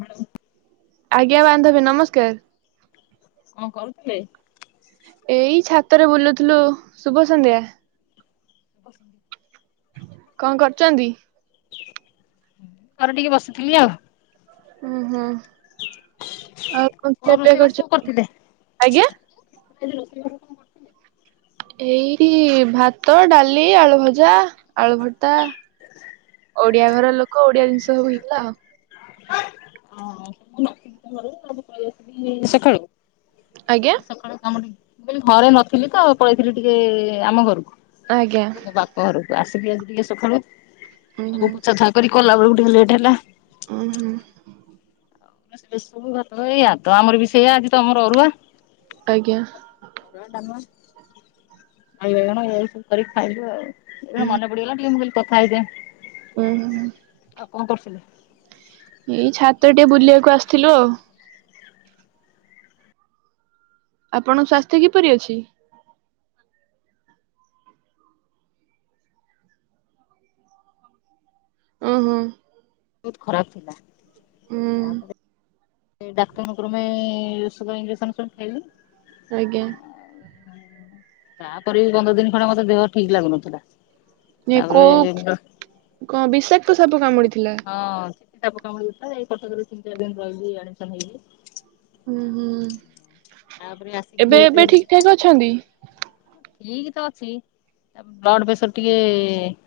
ହଁ ଆଜ୍ଞା ବାନ୍ଧବୀ ନମସ୍କାର। କଣ କରୁଥିଲେ? ଏଇ ଛାତରେ ବୁଲୁଥିଲୁ। ଶୁଭ ସନ୍ଧ୍ୟା। କଣ କରୁଛନ୍ତି? ଘରେ ଟିକେ ବସିଥିଲି ଆଉ। ହୁଁ ହୁଁ ଆଉ କଣ କରଛ? ଆଜ୍ଞା। କେ ଏଇଠି ଭାତ ଡାଲି ଆଳୁ ଭଜା ଆଳୁ ଭର୍ତା। ଓଡିଆ ଘର ଲୋକ ଓଡିଆ ଜିନିଷ ହେଇଥିଲା ଆଉ। ଓ ତମର କହି ଆସିବି ସକାଳୁ। ଆଜ୍ଞା? କ ଘରେ ନଥିଲି ତ ପଳେଇଥିଲି ଟିକେ ଆମ ଘରକୁ। ଆଜ୍ଞା। ମୋ ବାପ ଘରକୁ ଆସିକି ଆଜି ଟିକେ ସକାଳୁ ଉଁ ହୁଁ ସବୁ ପୋଛା ଛା କରି କଲା ବେଳକୁ ଟିକେ ଲେଟ୍ ହେଲା। ଓ ହୋ ସବୁ ଭଇ ୟଦ ତ ଆମର ବି ସେଇୟ ଆଜି ତମର ଅରୁଆ। ଆଜ୍ଞା ଦହି ବାଇଗଣ ଏ ସବୁ କରିକି ଖାଇଲୁ ଆଉ। ଏ ମନେ ପୁଡିଗଲା ମୁଁ କହିଲି କଥା ହେଇଯାଏ। ଉଁ ହୁଁ ହୁଁ। ଆଉ କଣ କରୁଥିଲେ। ଏଇ ଛାତ ଟିକେ ବୁଲିବାକୁ ଆସିଥିଲୁ ଆଉ। ଆପଣଙ୍କ ସ୍ୱାସ୍ଥ୍ୟ କିପରି ଅଛି। ହୁଁ ହୁଁ। ବତ ଖରାପ ଥିଲା ହୁଁ ତାପରେ। ଡାକ୍ଟର କର୍ମୀ ମ ସୁଗର ଞଜେକ୍ସନ ସ ଖାଇଲି। ଆଜ୍ଞା। ତାପରେ ବି ପନ୍ଦର ଦିନ ଖଣ୍ଡି ହବ ମତେ ଦେହ ଠିକ ଲାଗୁନଥିଲା। ତାପରେ କୋଉ ହଁ କଣ ବିଷାକ୍ତ ସାପ କାମୁଡିଥିଲା? ହଁ ଚିତି ସାପ କାମୁଢି ଏଇ କଟକରେ ତିନି ଚାରି ଦିନ ରହିଲି ଆଡମିନ ହେଇି। ହୁଁ ହୁଁ ତାପରେ ଆସିକି ଏବେ ଏବେ ଠିକ୍ ଠାକ ଅଛନ୍ତି। ଠିକ ତ ଅଛି। ଆ ବ୍ଲଡ ପ୍ରେସର ଟିକେ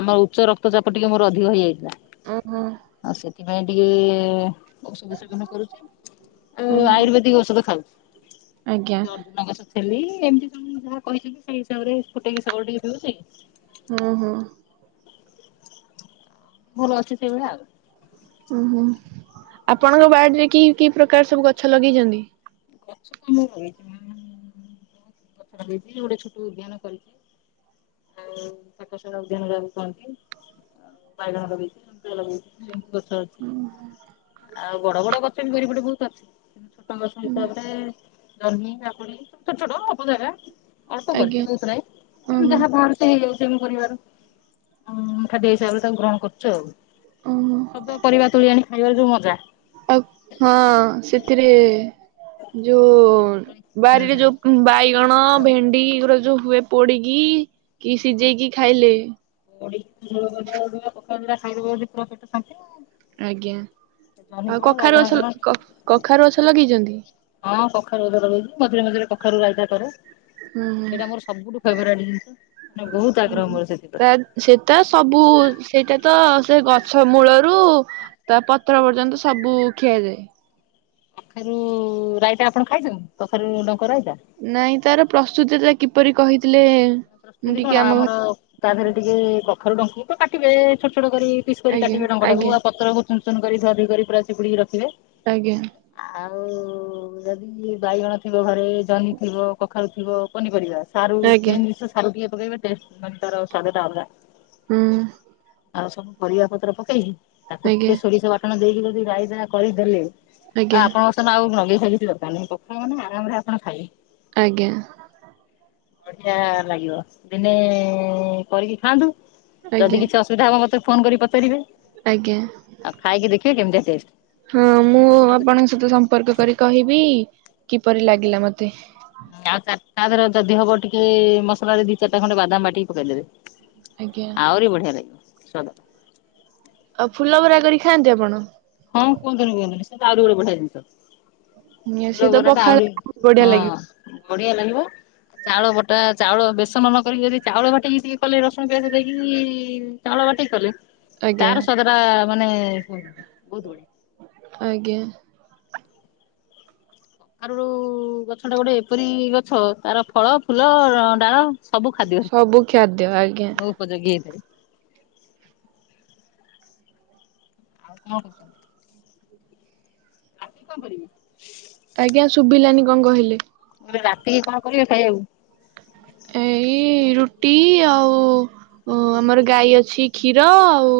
ଆମର ଉଚ୍ଚ ରକ୍ତଚାପ ଟିକେ ମୋର ଅଧିକ ହେଇଯାଇଥିଲା। ଓ ହୋ। ଆଉ ସେଥିପାଇଁ ଟିକେ ଔଷଧ ସେବନ କରୁଛି ଆଉ ହୁଁ ହୁଁ ଆୟୁର୍ବେଦିକ ଔଷଧ ଖାଉଛି। ଆଜ୍ଞା ଅର୍ଜୁନ ଗଛ ଥିଲ ଏମିତି ତ ଯାହା କହିଥିଲି ସେଇ ହିସାବରେ ଫୋଟେକ ସେଳ ଟ ଥିବ ସେ ହୁଁ ହୁଁ। ମୋର ଅଛି ସେଇଭଳିଆ ଆଉ। ହୁଁ ହୁଁ ଆପଣଙ୍କ ବୱାର୍ଡରେ କି କି ପ୍ରକାର ସବୁ ଗଛ ଲଗେଇଛନ୍ତି। ଗଛ ତମ ଲଗେଇଛି ମ ବ ଗଛ ଲଗେଇଛି ଗୋଟେ ଛୋଟ ଉଦାନ କରିଛି। ଆକାଶାନ ଯାଉନ୍ତି। ବାଇ ହଲେଇି ହଲ ଗ [unintelligible] ଉଁ ହା। ଆଉ ବଡ ବଡ ଗଛ, ଏମି ବାରି ପଟେ ବୁଲତା, କିନ୍ତୁ ଛୋଟ ଗଛ ଏଇ ତାପେ ଜହ୍ନି, କାକୁଡି, ଛୋଟ ଛୋଟ ଅପ ଜାଗା, ଅଳ୍ପ ଆଜ୍ଞା କରିଛି। ବହୁତ ନାହିଁ, ଉଁ କିନ୍ତୁ ହୁଁ ଯାହା ବାହାରୁଚି ହେଇଯାଉଛି ଆମ ପରିବାର, ଉମ୍ ଖାଦ୍ୟ ହିସାବରେ ତାକୁ ଗ୍ରହଣ କରୁଛୁ ଆଉ। ଉଁ ହୁଁ ସଜ ପରିବା ତୁଳି ଆଣି ଖାଇବାରେ ଯୋଉ ମଜା! ଆଉ, ହଁ ସେଥିରେ, ଯୋଉ ହୁଁ। ବାରିରେ ଯଉ ବାଇଗଣ, ଭେଣ୍ଡି, ଏଗୁରା ଯୋଉ ହୁଏ, ପୋଡିକି, କି ସିଝେଇକି ଖାଇଲେ ପୋଡିକି ଝୁଳ କରିଦବ, [unintelligible] ପଖାଳ ଦିଟା ଖାଇଦବ ଯଦି, ପୁରା ପେଟ ଶାନ୍ତି ଆଉ। ଆଜ୍ଞା! ଜହ୍ନି ଆଉ କଣ କଖାରୁ ବାଇଗଣ କଣ ଗଛ, କଖାରୁ ଗଛ ଲଗେଇଛନ୍ତି? ହଁ, କଖାରୁ ଗଛ ଲଗେଇଛି। ମଝିରେ ମଝିରେ କଖାରୁ ରାଇତା କରେ। ହୁଁ ହୁଁ ଏଇଟା ମୋର ସବୁଠୁ ଫେବରାରୀ ନେ ବହୁତ ଆଗ୍ରହ ହୁଁ, ମୋର ତା ସେଥିପ୍ରତି। ସେତ ସବୁ, ସେଇଟା ତ ସେ ଗଛ ମୂଳରୁ ତା, ପତ୍ର ପର୍ଯ୍ୟନ୍ତ ସବୁ-ଉ ଖିଆଯାଏ। କଖାରୁ-ଉ ରାଇତା ଆପଣ ଖାଇଛନ୍ତି? କଖାରୁ ଡଙ୍କ ରାଇତା! ନାଇଁ, ତାର ପ୍ରସ୍ତୁତି ତା, କିପରି କହିଥିଲେଁ ପ୍ରସ୍ତୁତି କଣ, ଆମର ତା, ଧେରେ ଟିକେ କଖାରୁ ଡଙ୍କ କୁତ କାଟିବେ, ଛୋଟ ଛୋଟ କରି ପିସ୍ କରି ଆଜ୍ଞା କାଟିବେ, ଡଙ୍କଟାକୁ। ଆଜ୍ଞା ଆଉ, ପତ୍ର କୁ ଚୁନ୍ ଚୁନ୍ କରି ଧୁଆ ଧୁଇ ଧରି ପୁରା ଚିପୁଡ଼ିକି ରଖିବେ। ଆଜ୍ଞା। ଆଉ-ଉ ଯଦି ବାଇଗଣ ଥିବ ଘରେ, ଜହ୍ନି ଥିବ, କଖାରୁ ଥିବ ପନିପରିବା ସାରୁ ମେନ୍ ଆଜ୍ଞା ଜିନିଷ ସାରୁ ଟିକେ ପକେଇବେ, ଟେଷ୍ଟ ମାନେ ତାର ସ୍ୱାଦ ଟା ଅଲଗା। ହୁଁ। ଆଉ ସବୁ ପରିବା ପତ୍ର ପକେଇକି, ତାକୁ ଆଜ୍ଞା ଟିକେ ସୋରିଷ ବାଟ୍ ଣ ଦେଇକି ଯଦି ରାଇତା କରିଦେଲେ! ଆଜ୍ଞା ଆଉ ଆପଣଙ୍କ ସ [unintelligible] ଆଉ ନଗେଇଖିଆ କିଛି ଦରକାର ନାହିଁ। ପଖାଳ ମାନେ ଆରାମରେ ଆପଣ ଖାଇବେ। ଆଜ୍ଞା। ବଢିଆ ଲାଗିବ। ଦିନେ-ଏଁ କରିକି ଖାଆନ୍ତୁ। ଆଜ୍ଞା ଯଦି କିଛି ଅସୁବିଧା ହବ, ମୋତେ ଫୋନ୍ କରି ପଚାରିବେ। ଆଜ୍ଞା। ଆଉ, ଖାଇକି ଦେଖିବେ, କେମିତିଆ ଟେଷ୍ଟ? ହଁ, ମୁଁ ଆପଣଙ୍କ ସହିତ ସମ୍ପର୍କ କରି କହିବି, କିପରି ଲାଗିଲା ମତେ? ଆଉ ଚାରିଟା ଧର ଯଦି ହବ ଟିକେ-ଏ, ମସଲାରେ ଦି ଚାରିଟା ଖଣ୍ଡେ ବାଦାମ ବାଟିକି ପକେଇଦେବେ। ଆଜ୍ଞା ଆଉରିି ବଢଆଲାଗି ସ୍ୱାଦ। ଆଉ, ଫୁଲ ବରା କରି ଖାଆନ୍ତି ଆପଣ? ହଁ, କୁହିନ୍ତୁନି କୁହନ୍ତିନି। ସେ, ତ ଆଉରି ଗୋଟ ବଢିଆ ଜିନିଷ! ଫୁଲ ସିଏ ତ ବରା ଟା ପଖାଳ ଆହୁରି ବଢିଆ ହଁ, ଲାଗିବ ବଢିଆ ଲାଗିବ। ଚାଉଳ ବଟା, ଚାଉଳ ବେସନ ନକରି ଯଦି ଚାଉଳ ବାଟିକି ଟିକେ କଲେ, ରସୁଣ ପିଆଜ ଦେଇକି-ଇ ଚାଉଳ ବାଟିକି କଲେ, ଆଜ୍ଞା ତାର ସ୍ୱାଦଟା-ଆ ମାନେ-ଏ ବହୁତ ବଢିଆ। ଆଜ୍ଞା। ଆରୁ-ଉ ଗଛଟା ଗୋଟେ ଏପରି ଗଛ, ତାର ଫଳ, ଫୁଲ, ଡାଳ ସବୁ ଖାଦ୍ୟରେ, ସବୁ ଖାଦ୍ୟ ଆଜ୍ଞା ଉପଯୋଗୀ ହେଇଥାଏ। ଆଉ କଣ କ? କଁ କରିବି? ଆଜ୍ଞା! ଶୁଭିଲାନି କଣ କହିଲେ? ରାତିକି କଣ କରିବେ ଖାଇଆକୁ? ଏଇ ରୁଟି ଆଉ ଓ! ଆମର ଗାଈ ଅଛି କ୍ଷୀର ଆଉ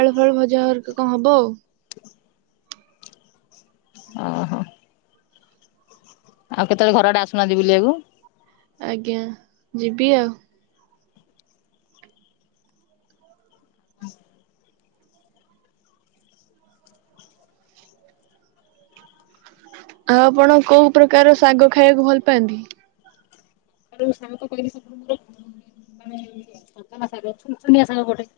ଆଳୁ-ଫାଳୁ ଭଜା କଣ ହବ ଆଉ ଓ ହୋ! ଆଉ କେତେବେଳେ ଘର ଆଡେ ଆସୁନାନ୍ତି ବୁଲିବାକୁ। ଆଜ୍ଞା! ଯିବି ଆଉ ହଁ ଆଉ ଆପଣ କୋଉ ପ୍ରକାର ସାଗ ଖାଇବାକୁ ଭଲ୍ ପାନ୍ତି ତାର ସାଙ୍ଗ କହିଲି ସପନରେ [inaudible] ତାର ଛୁନ୍ଛୁନିଆ ସାଗ ଗୋଟେ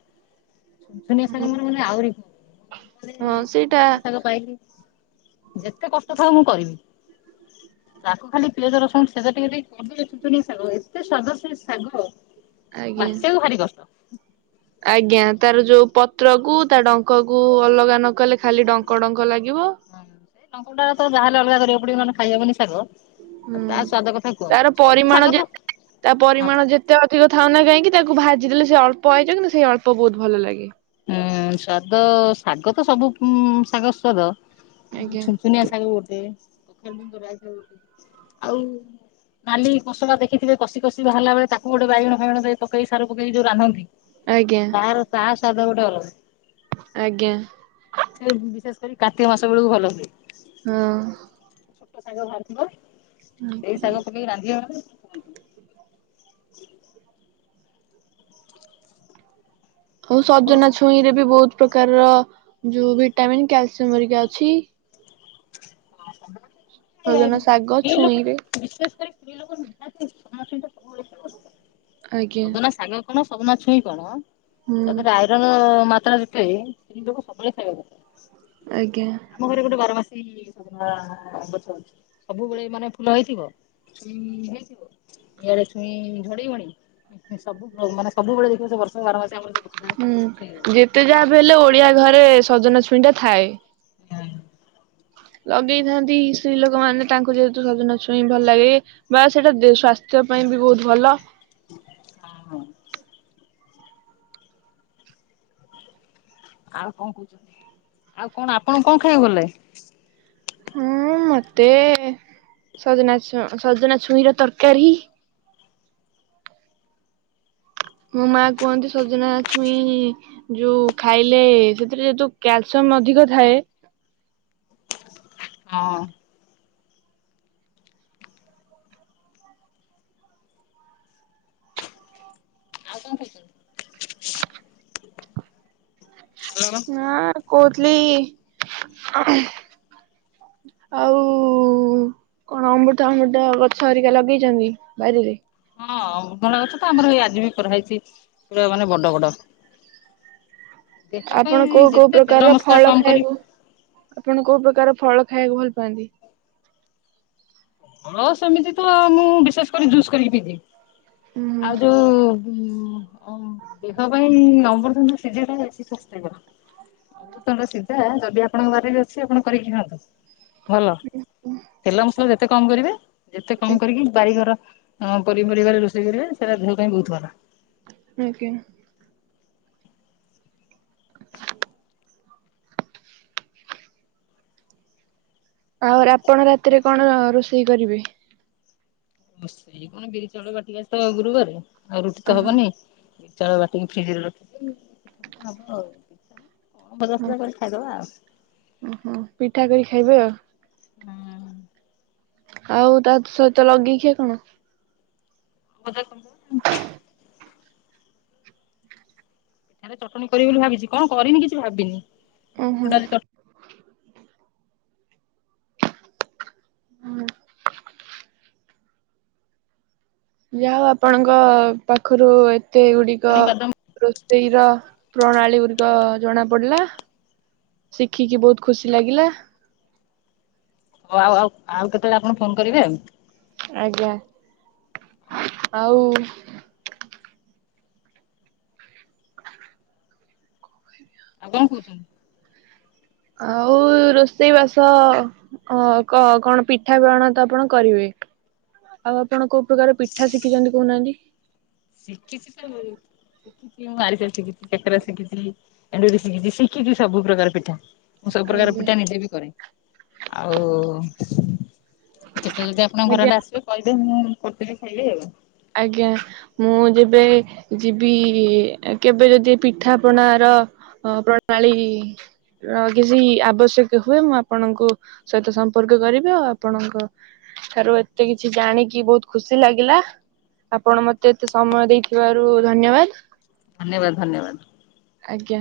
ଶୁନସୁନିଆ ଶାଗ ରେ ଆହୁରି ଶୁନ୍ ହଁ ସେଇଟା ଶୁନିଆ ଶାଗ ପାଇ, ଯେତେ କଷ୍ଟ ଥାଉ ମୁଁ କରିବି ତାକୁ ଖାଲି ପିଆଜ, ରସଣ, ତେଲ ଦେଇ ଟିକେ କରିଦେଲେ ଶୁନି ଶାଗ ଏତେ ସ୍ୱାଦ ସେ ସାଗ, ଆଜ୍ଞା। ବାଛିବାକୁ ଭାରି କଷ୍ଟ ଆଜ୍ଞା, ତାର ଯୋଉ ପତ୍ର କୁ ତା ଡଙ୍କ କୁ ଅଲଗା ନ କଲେ ଖାଲି ଡଙ୍କ ଡଙ୍କ ଲାଗିବ ଲଙ୍କୁଣ୍ଡା ଟା ତ ଯାହା ର ଅଲଗା କରିବାକୁ ପଡିବ ନହେଲେ ଖାଇ ହବନି ଶାଗ ଆ ହୁଁ ତା ସ୍ଵାଦ କଥା କୁହନ୍ତି ତାର ନି ସବୁ ଶାଗ ତ, ହଁ ତେ ଅଧିକ ଥାଉ ନା କାହିଁକି ତାକୁ ଭାଜି ଦେଲେ ସେ ଅଳ୍ପ ହେଇଯିବ କିନ୍ତୁ ସେଇ ଅଳ୍ପ ବହୁତ ଭଲ ଲାଗେ ହୁଁ! ସ୍ଵାଦ ଶାଗ ତ ସବୁ ଉଁ ଶାଗ ସ୍ୱାଦ କିନ୍ତୁ ଆଜ୍ଞା ଛିନ୍ ସୁନିଆ ଶାଗ ଗୋଟେ ଉଁ ଆଉ ନାଲି କୋଶଳା ଦେଖିଥିବେ, କଷି-କଷି ବାହାରିଲା ବେଳେ ତାକୁ ଗୋଟେ ବାଇଗଣ-ଫାଇଗଣ ଦେଇ ପକେଇ ସାରୁ ପକେଇ ଯଉ ରାନ୍ଧନ୍ତି ଆଜ୍ଞା ଆର ତା ସ୍ୱାଦ ଗୋଟେ ଅଲଗା ଆଜ୍ଞା ଏଇ ବିଶେଷ କରି କାର୍ତିକ ମାସ ବେଳକୁ ଭଲ ସିଏ ହଁ ଛୋଟ ଶାଗ ଭାଜିବ ସେଇ ଶାଗ ପକେଇ ରାନ୍ଧିବ ମାନେ ହଉ, ସଜନା ଛୁଇଁ ରେ ବି ବହୁତ ପ୍ରକାରର ଯୋଉ ଭିଟାମିନ୍, କ୍ୟାଲସିୟମ ହେରିକା ଅଛି ସେ ସଜନା ଶାଗ ଦି ଲୋକ ଛୁଇଁରେ [unintelligible] ଶେ ସେଇ ଦି ଲକୋ ସମ ସହିତ ଆଜ୍ଞା ସଦନା ସାଙ୍ଗ [unintelligible] କଣ ସଜନା ଛୁଇଁ କଣ ହୁଁ। ତା ଦେହରେ ଆଇରନ୍ ମାତ୍ରା ଯେତେ, ସେଥି ଯୋଗୁ ସବୁବେଳେ ଖାଇବା ଦରକାର ଆଜ୍ଞା ଆମ ଘରେ ଯୋ ଯୋ ବାରମାସୀ ହେଇ ଅହିଁ ସବୁବେଳେ ମାନେ ଫୁଲ ହେଇଥିବ ଇଆଡେ ଛୁଇଁ ଝଡିବଣି ସବୁ ମାନେ ସବୁବେଳେ ଦେଖିବ ବର୍ଷ ବାର ମଶୀ ଆମର ଦେଖ ସେ ଅଛି [unintelligible] ଏତେ ଯାହାବି ହେଲେ ଓଡିଆ ଘରେ ସଜନା ଛୁଇଁଟା ଥାଏ ହୁଁ! ଲଗେଇଥାନ୍ତି, ସ୍ତ୍ରୀ ଲୋକ ମାନେ ତାଙ୍କୁ ଯେହେତୁ ସଜନା ଛୁଇଁ ଭଲ ଲାଗେ ବା, ସେଟା ଦି ସ୍ୱାସ୍ଥ୍ୟ ପାଇଁ ବି ବହୁତ ଭଲ ହିଁ ହିଁ ଆଉ କଣ କହୁଛନ୍ତି? ଆଉ କଣ ଆପଣ ଙ୍କୁ ଖାଇବାକୁ ଭଲ ଲାଗେ? ହୁଁ ମତେ ସଜନା ଛୁ, ସଜନା ଛୁଇଁ ର ତରକାରୀ ମୋ ମାଁ କୁହନ୍ତି ସଜନା ଛୁଇଁ ଯୋଉ ଖାଇଲେ ସେଥିରେ ଯୋ କ୍ୟାଲସିୟମ ଅଧିକ ଥାଏ ହଁ! ଆଉ କଣ ଖାଇଛୁ? ଗଲବା ନା କହୁଥିଲି ଆଉ କଣ ଅମୃତ ଭଣ୍ଡା ଗଛ ହରିକା ଲଗେଇଛନ୍ତି ବାରିରେ? ହଁ ଅମୃତ ଭଣ୍ଡା ଗଛ ତ ଆମର ଏଇ ଆଜି ବି କରାହେଇଛି ପୁରା ମାନେ ବଡ ବଡ। ଦେହ ପାଇଁ ଆପଣ କୋଉ କୋଉ ଯେତେ ତେଲ ପ୍ରକାରର ମସଲା ଫଳ କମ କରି ଖାଇବାକୁ ଆପଣ କୋଉ ପ୍ରକାର ଫଳ ଖାଇବାକୁ ଭଲ ପାଆନ୍ତି? ହଁ ସେମିତି ତ ମୁଁ ବିଶେଷ କରି ଜୁସ୍ କରିକି ପିଇଦିଏ। ହୁଁ ଆଉ ଯୋଉ ହୁଁ, ଆଉ ଦେହ ପାଇଁ ଅମୃତଭଣ୍ଡା ସିଝାଟା ବେଶି ପୃଷ୍ଟିକର। ଅମୃତ ଭଣ୍ଡା ସିଝା ଯଦି ଆପଣଙ୍କ ବାରିରେ ଅଛି ଆପଣ କରିକି ଖାଆନ୍ତୁ। ଭଲ, ତେଲ ମସ କମ୍ କରିବେ। ଯେତେ କମ ଆଜ୍ଞା କରିକି ବାରିଘର ପନିପରିବାରେ ରୋଷେଇ କରିବେ ସେଟା ଦେହ ପାଇଁ ବହୁତ ଭଲ। ଆଜ୍ଞା। ଆଉ ଆପଣ ରାତିରେ କଣ ରୋଷେଇ କରିବେ? ସିଏ କଣ ବିରି ଚାଉଳ ବାଟିକି ଆଜିତ ଗୁରୁବାରେ ଆଉ ରୁଟି ତ ଓହୋ ହବନି ବିରି ଚାଉଳ ବାଟିକି ଫ୍ରିଜ ରେ ରଖିଛି ପିଠା ପିଠା ହବ ଆଉ। କଣ ଭଜା ଫଜା କରି ଖାଇଦବା ଆଉ। ଉଁ ହୁଁ ପିଠା କରି ଖାଇବେ ଆଉ। ଆଉ ତା ସହିତ ଲଗେଇଖିଆ କଣ? ଅଦା ଖଣ୍ଡ ପିଠାରେ ଚଟଣି କରିବି ବୋଲି ଭାବିଛି। କଣ କରିବି କିଛି ଭାବିନି। ଏ ଓହୋ ବୁଟଡାଲି ଚ ଯାହା ହଉ ଆପଣଙ୍କ ପାଖରୁ ଏତେ ଗୁଡିକ ଚଟଣି ବାଦାମ ରୋ ଷେଇ ର ପ୍ରଣାଳୀ ଗୁଡିକ ଜଣା ପଡିଲା। ଶିଖିକି ବହୁତ ଖୁସି ଲାଗିଲା। ହଉ ଆଉ ଆଉ ଆଉ କେତେବେଳେ ଆପଣ ଫୋନ କରିବେ ଆଉ। ଆଜ୍ଞା, ହଉ ଆଉ କଣ କହୁଛନ୍ତି? ଆଉ ରୋଷେଇ ବାସ ଅ କ କଣ ପିଠା ପଣାତ ଆପଣ କରିବେ, ଆଉ ଆପଣ କୋଉ ପ୍ରକାର ପିଠା ଶିଖିଛନ୍ତି କହୁନାହାନ୍ତି। ଶିଖିଛି ସବୁ। ସିକି ମୁଁ ଆରିସା ଶିଖିଛି କାକେରା ଶିଖିଛି ଏଣ୍ଡୁରି ଶିଖିଛି। ଶିଖିଛି ସବୁ ପ୍ରକାର ପିଠା। ମୁଁ ସବୁ ପ୍ରକାର ଆଜ୍ଞା ପିଠା ନିଜେ ବି କରେ, ଆଉ କେବେ ଯଦି ଆପଣ ଆଜ୍ଞା ଘରଆଡେ ଆସିବେ କହିବେ ମୁଁ କରିଦେବି ଖାଇବେ ଆଉ। ଆଜ୍ଞା। ମୁଁ ଯେବେ ଯିବି କେବେ ଯଦି ପିଠାପଣାର ଅ ପ୍ରଣାଳୀ ର କିଛି ଆବଶ୍ୟକ ହୁଏ ମୁଁ ଆପଣଙ୍କୁ ସହିତ ସମ୍ପର୍କ କରିବି ଆଉ ଆପଣଙ୍କ ଠାରୁ ଏତେ କିଛି ଜାଣିକି ବହୁତ ଖୁସି ଲାଗିଲା। ଆପଣ ମତେ ଏତେ ସମୟ ଦେଇଥିବାରୁ ଧନ୍ୟବାଦ। ଧନ୍ୟବାଦ ଧନ୍ୟବାଦ। ଆଜ୍ଞା।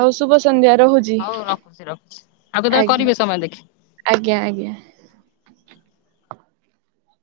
ଆଉ ଶୁଭ ସନ୍ଧ୍ୟା ରହୁଛି। ହଉ ରଖୁଚି ରଖୁଚି ଆଉ କେତେବେଳେ ଆଜ୍ଞା କରିବେ ସମୟ ଦେଖିକି। ଆଜ୍ଞା ଆଜ୍ଞା।